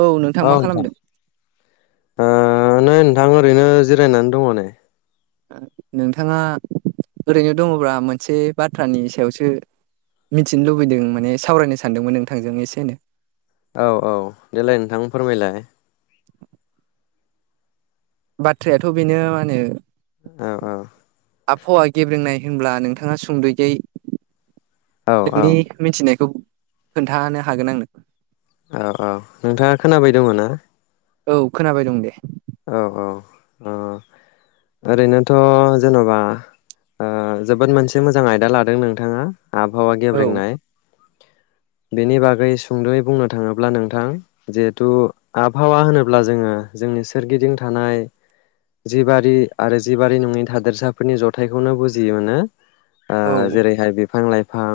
औ नोंथां मा खालामदों? ओ नै नोंथां ओरैनो जिरायनानै दङ नै नोंथाङा ओरैनो दङब्ला मोनसे बाथ्रानि सायावसो मिथिनो लुबैदों माने सावरायनो सानदोंमोन नोंथांजों एसे नो। औ औ देलाय नोंथां फोरमायलाय। बाथ्रायाथ' बेनो मा होनो औ औ आबहावा गेब्रेंनाय होनब्ला नोंथाङा सुंद'यै औ [inaudible] औ नोंनि मिथिनायखौ खोन्थानो हागोन आंनो औ औ नोंथाङा खोनाबाय दङ ना? औ खोनाबाय दं दे। औ औ अ, ओरैनोथ' जेन'बा ओ जोबोद मोनसे मोजां आयदा लादों नोंथाङा। आबहावा औ गेब्रेंनाय। बेनि बागै सुंद'यै बुंनो थाङोब्ला नोंथां जिहेथु आबहावा होनोब्ला जोङो जोंनि सोरगिदिं थानाय जिबारि आरो जिबारि नङि थादेरसाफोरनि जथायखौनो बुजियोमो ओ औ जेरैहाय बिफां लाइफां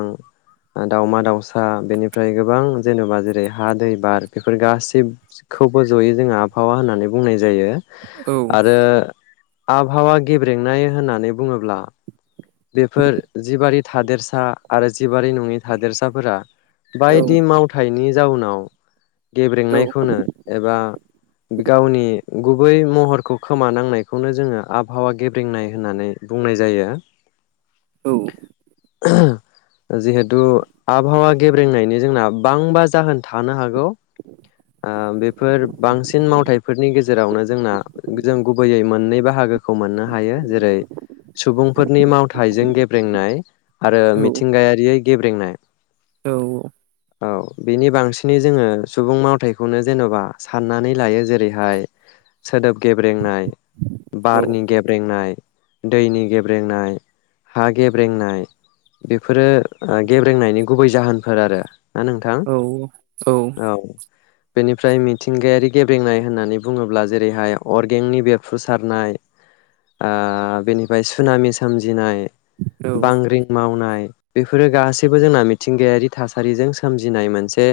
फां दाउमा दाउसा फा बेनिफ्राय गोबां जेनेबा जेरै हा दै बार बेफोर गासैबखौबो जयो जोङो आबहावा होननानै बुंनाय जायो जायो औ आरो आबहावा गेब्रेंनाय होननानै बुङोब्ला बेफोर जिबि थादेरसा आरो जि बारि‌ नंङि थादेरसाफोरा औ बायदि मावथायनि जाउनाव गेब्रेंनायखौनो एबा गावनि गुबै महरखौ खोमानांनायखौनो जोङो आबहावा गेब्रेंनाय होननानै बुंनाय जायो औ जिहेथु आबहावा गेब्रेंनायनि जोंना बांबा जाहोन थानो हागौ ओ बेफोर बांसिन मावथाइफोरनि गेजेरावनो जोंना जों गुबैयै मोननै बाहागोखौ मोननो हायो जेरै सुबुंफोरनि मावथाइ थाइजों गेब्रेंनाय आरो मिथिंगायारि गेब्रेंनाय औ औ बिनि बांसिनै जोङो सुबुं मावथायखौनो जेन'बा साननानै लायो जेरैहाय सोदोब गेब्रेंनाय बारनि गेब्रेंनाय दैनि गेब्रेंनाय हा गेब्रेंनाय बेफोरो गेब्रेंनायनि गुबै जाहोनफोर आरो नोंथां औ औ बेनिफ्राय मिथिंगायारि गेब्रेंनाय होननानै बुङोब्ला जेरैहाय अरगेंनि बेफ्रुसारनाय आ बेनिफ्राय सुनाामि सोमजि जिनाय बांग्रिं मावनाय बेफोरो गासैबो जोंना मिथिंगायारि थासारिजों सोमजिनाय मोनसे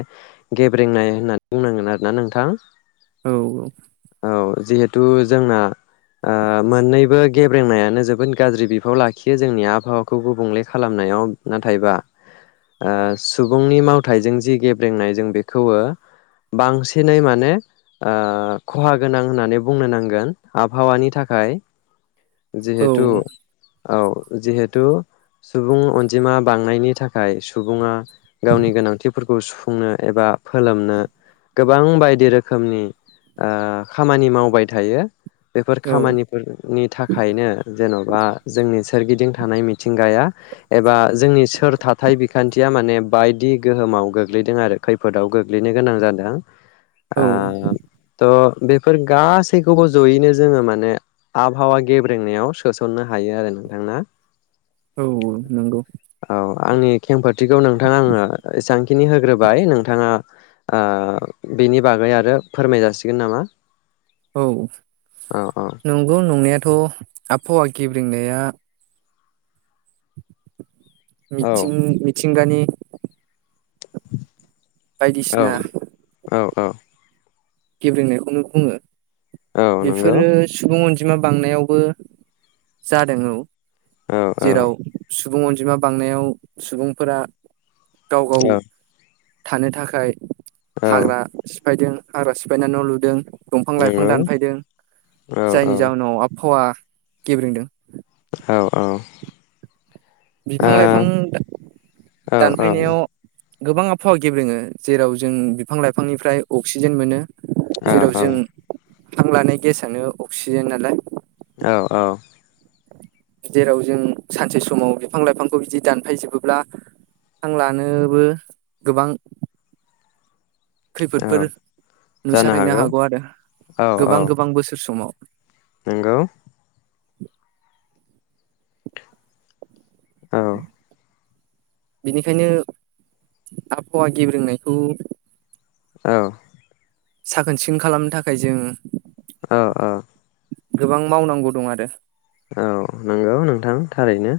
गेब्रेंनाय होननानै बुंनांगोन आरोना नोंथां औ औ औ जिहेतु जोंना आ मोननैबो गेब्रेंनायानो जोबोद गाज्रि बि खौ लाखियो जोंनि आबहावाखौ गुबुंले खालामनायाव नाथायबा आ सुबुंनि मावथाइजों जि गेब्रेंनाय जों बेखौवो बांसिनै माने आ खहा गोनां होननानै बुंनो नांगोन आबहावानि थाखाय जिहेतु औ जिहेतु सुबुं अनजिमा बांनायनि थाखाय सुबुङा गावनि गोनांथिफोरखौ सुफुंनो एबा फोलोमनो गोबां बायदि रोखोमनि आ खामानि मावबाय थायो। बेफोर खामानिफोरनि थाखायनो जेन'बा जोंनि सोरगिदिं थानाय मिथिंगाया बा जोंनि सोर थाथाय बिखान्थिया माने बायदि गोहोमाव गोग्लैदों आरो खैफोदाव गोग्लैनो गोनां जादों औ आ त' बेफोर गासैखौबो जयैनो जोङो मानो आबहावा गेब्रेंनायाव सोसनो हायो आरो नोंथांना औ नोंगौ आंनि खेंफोरथिखौ नोंथां आङो एसांखिनि होग्रोबाय नोंथाङा आ बेनि बागै आरो फोरमाय जासिगोन नामा? औ औ औ नंगौ नंनायात थ आबहावा गेब्रेंनाया मिथिं औ मिथिंगानि [inaudible] बायदिसिना अ गेब्रेंनायखौनो बुङो औ नंगौ बेफोरो सुबुं अनजि बिमा बांनायावबो जादों औ औ औ जेराव सु बुं अनजिमा बांनायाव सुबुंफोरा गाव गाव औ थानो थाखाय औ हाग्रा फायदों हाग्रा सिफायनानै न लुदों। दंफां लाइफां नंगौ दानफायदों औ औ जायनि जाउनाव आबहावा गेब्रेंदों औ औ बिफां लाइफां औ दानफायनायाव गोबां आबहावा गेब्रेङो जेराव जों बिफां लाइफांनिफ्राय अक्सिजेन मोनो। ओ जेराव औ जों हां लानाय गेसानो अक्सिजेन नालाय। औ औ जेराव जों सानसे समाव बिफां -व लाइफांखौ बिदि दानफायजोबोब्ला हां लानोबो गोबां औ खैफोदफोर नुसारहैनो हागौ आरो गोबां गोबां बोसोर समाव। नोंगौ औ बेनिखायनो आबहावा गेब्रोंनायखौ औ साखोन सिखोन खालामनो थाखाय जों औ-औ गोबां मावनांगौ दं आरो औ नंगौ नोंथां थारैनो।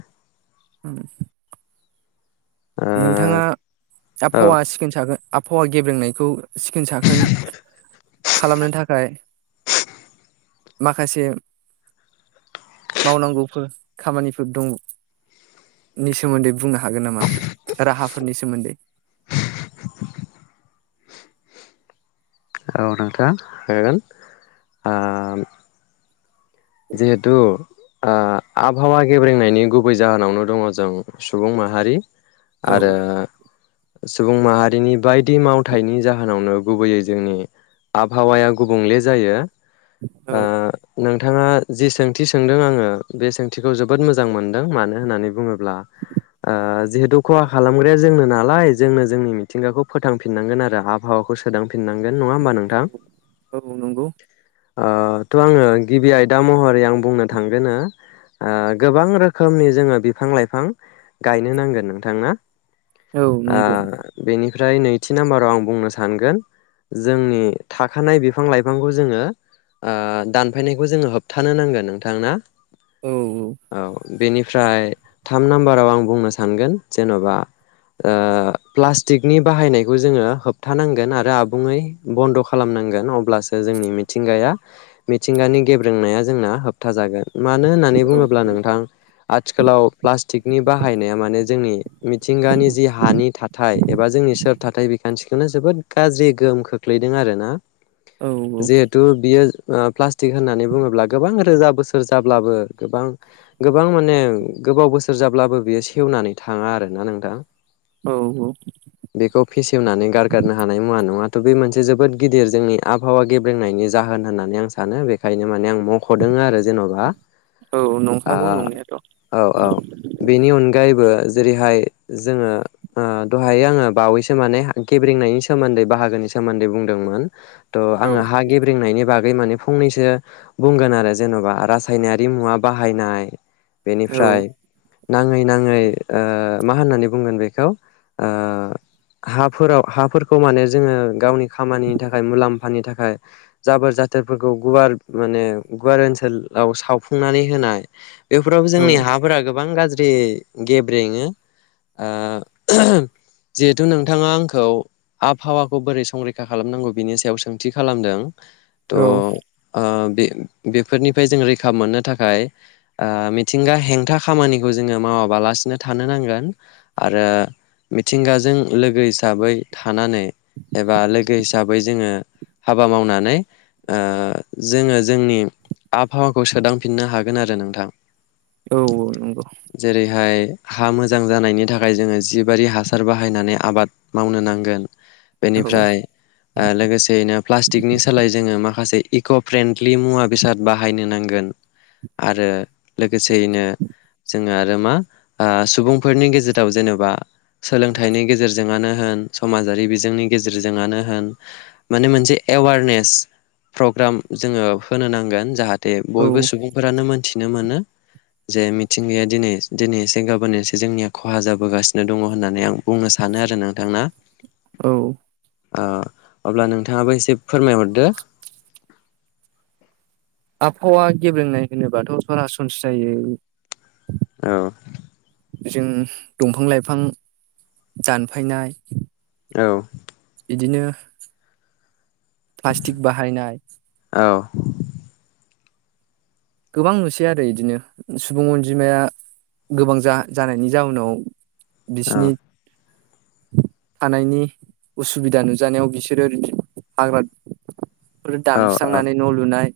[inaudible] ओ नोंथाङा औ आबहावा सिखोन साखोन आबहावा गेब्रेंनायखौ सिखोन-साखोन खालामनो थाखाय माखासे मावनांगौफोर खामानिफोर दं नि सोमोन्दै बुंनो हागोन नामा? राहाफोरनि सोमोन्दै। औ नोंथां होगोन आ जिहेथु आ आबहावा गेब्रेंनायनि गुबै जाहोनावनो दङ जों सुबुं माहारि औ आरो सुबुं माहारिनि बायदि मावथायाइनि जाहोनावनो गुबैयै जोंनि आबहावाया गुबुंले जायो। आ औ नों नोंथाङा जि सोंथि सोंदों आङो बे सोंथिखौ जोबोद मोजां मोनदों मानो होननानै बुङोब्ला ओ जिहेथु खहा खालामग्राया जोंनो नालाय, जोंनो जोंनि मिथिंगाखौ फोथांफिननांगोन आरो आबहावाखौ सोदांफिननांगोन। नङा होमबा नोंथां औ, औ नंगौ। ओ त' आङो गिबि आयदा महरै आं बुंनो थांगोन, ओ गोबां रोखोमनि जोङो बिफां-लाइफां गायनो नांगोन नोंथां औ आ नंगौ बेनि ओमफ्राय नैथि नाम्बार आव आं बुंनो सानगोन जोंनि थाखानाय बिफां-लाइफांखौ जोङो ओ दान थाफैनायखौ जोङो होबथानो नांगोन नोंथां ना? औ औ बेनिफ्राय थाम नाम्बाराव आं बुंनो सानगोन जेन'बा ओ प्लास्टिकनि बाहायनायखौ जोङो होबथानांगोन आरो आबुङै बन्द' खालामनांगोन अब्लासो जोंनि मिथिंगाया मिथिंगानि गेब्रेंनाया जोंना होबथाजागोन मानो होननानै औ बुङोब्ला नोंथां आथिखालाव प्लास्ट थिकनि बाहायनाया माने जोंनि मिथिंगानि जि हानि थाथाय एबा जोंनि सोरथाथाय बिखान्थिखौनो जोबोद गाज्रि गोहोम खोख्लैदों आरो ना औ जिहेतु बियो ओ प्लास टिक होननानै बुङोब्ला गोबां रोजा बोसोर जाब्लाबो गोबां गोबां माने गोबाव बोसोर जाब्लाबो बियो सेवनानै थाङा आरो ना नोंथां औ औ बेखौ फेसेवनानै गारगारनो हानाय मुवा नङा थ' बे मोनसे जोबोद गिदिर जोंनि आबहावा गेब्रेंनायनि जाहोन होननानै आं सा सानो बेखायनो माने आं मख'दों आरो जेन'बा औ आ नंखागौ नंनायाथ' औ औ बेनि अनगायैबो जेरैहाय जोङो ओ दहाय आङो बावैसो माने गेब्रेंनायनि सोमोन्दै बाहागोनि सोमोन्दै बुंदोंमोन त' औ आङो हा गेब्रेंनायनि बाग गै माने फो फंनैसो बुंगोन आरो जेन'बा रासायनारि मुवा बाहायनाय औ बेनिफ्राय नाङै नाङै ओ मा होननानै बुंगोन बेखौ ओ हाफोराव हाफोरखौ माने जोङो गावनि खामानिनि थाखाय मुलाम्फानि थाखाय जाबोर जाथोर फोरखौ गुवार माने गुवार ओनसोलाव सावफुंनानै होनाय बेफोरावबो जोंनि औ हाफोरा गोब बां गाज्रि गेब्रेङो ओ जिहेथु नोंथाङा आंखौ आबहावाखौ बोरै संरैखा खालामनांगौ बिनि सायाव सोंथि खालामदों त' औ ओ बे बेफोरनिफ्राय जों रैखा मोननो थाखाय ओ मिथिंगा हेंथा खामानिखौ जोङो मावाबालासिनो थानो नांगोन आरो मिथिंगाजों लोगो हिसाबै थानानै एबा लोगो हिसाबै जोङो हाबा मावनानै ओ जोङो जोंनि आबहावाखौ सोदांफिननो हागोन आरो नोंथां औ नंगौ जेरैहाय हा मोजां जानायनि थाखाय जोङो जिबारि हासार बाहायनानै आबाद मावनो नांगोन। औ बेनिफ्राय ओ लोगोसेयैनो प्लास्टिकनि सोलाय जोङो मा खासे इक' फ्रेन्डलि मुवा बेसाद बाहायनो नांगोन आरो लो गोसेयैनो जोङो आरो मा ओ सुबुंफोरनि गेजेराव जेन'बा सोलोंथाइनि गेजेरजोङानो होन समाजारि बिजोंनि गेजेरजोङानो होन माने मोनसे एवारनेस प्रग्राम जोङो होनो नांगोन जाहा ते औ बयबो सुबुंफोरानो मोनथि थिनो मोनो जे मिथिंगाया दिनै दिनै एसे गाबोन एसे जोंनिया खहा जाबोगासिनो दङ' होननानै आं बुंनो सानो आरो नोंथां ना। औ। ओ अब्ला नोंथाङाबो एसे फोरमायहरदो। आबहावा गेब्रेंनाय होनोबाथ' सरासनस्रायै औ। जों दंफां लाइफां दानफायनाय औ। बिदिनो प्लास्टिक बाहायनाय औ। गोबां नुसै आरो इदिनो सुबुं अनजिमाया गोबां जा-जानायनि जाउनाव। औ बिसिनि थानायनि उसुबिदा नुजानायाव बिसोरो हाग्रा फोर औ दानस्रांनानै न' लुनाय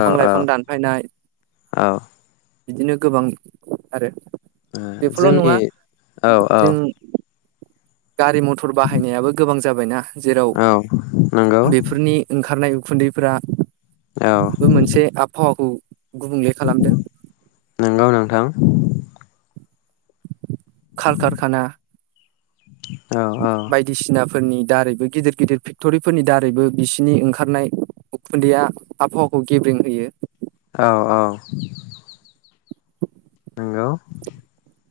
औ लाइफां दान औ। बिदिनो गोबां आरो आ बेफोरल' जोंनि नङा औ औ। जों गारि मथर बाहायनायाबो गोबां जा बाय ना जेराव औ नंगौ बेफोरनि ओंखारनाय उखुन्दैफोरा औ बे मोनसे आबहावाखौ गुबुंले खालामदों। थां। खार खारखाना औ औ। फोरनि दारैबो गिदिर गिदिर फेक्ट'रिफोरनि दारैबो बिसिनि ओंखारनाय उखुन्दैया आबहावाखौ गेब्रेंं होयो। औ औ। नंगौ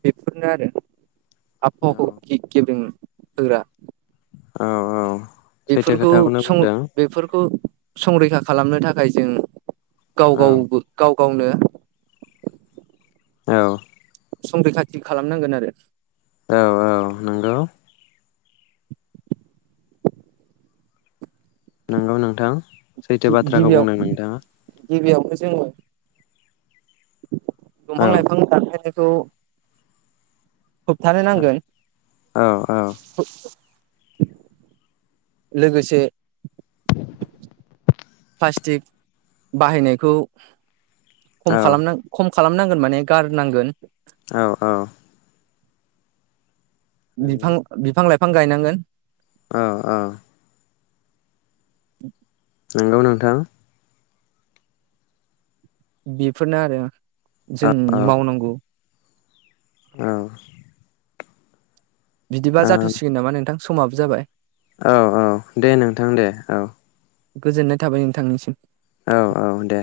बेफोरनो आरो। औ आबहावाखौ गे-गेब्रें- होग्रा। औ-औ बेफोरखौ सं बेफोरखौ संरैखा खालामनो थाखाय जों औ गाव-गावबो गाव गावनो औ संरैखाथि खालामनांगोन आरो। औ-औ नंगौ नंगौ नोंथां। सैथो बाथ्राखौ बुंदों नोंथाङा गिबियावथ जोङो दंफां औ लाायफां दानफायनाय खौ होबथानो औ नांगोन औ [unintelligible] लोगोसे प्लास्टिक बाहायनायखौ खम औ खालाम खम खालामनांगोन माने गारनांगोन औ-औ बिफां-बिफां लाइ बिफां गायनांगोन औ-औ [inaudible] नंगौ नोंथां बेफोरनो आरो जों औ मावनांगौ औ बिदिबा जाथ'सिगोन नामा नोंथां। समाबो जाबाय। औ-औ दे नोंथां दे औ। गोजोननाय थाबाय नोंथांनिसिम। औ-औ दे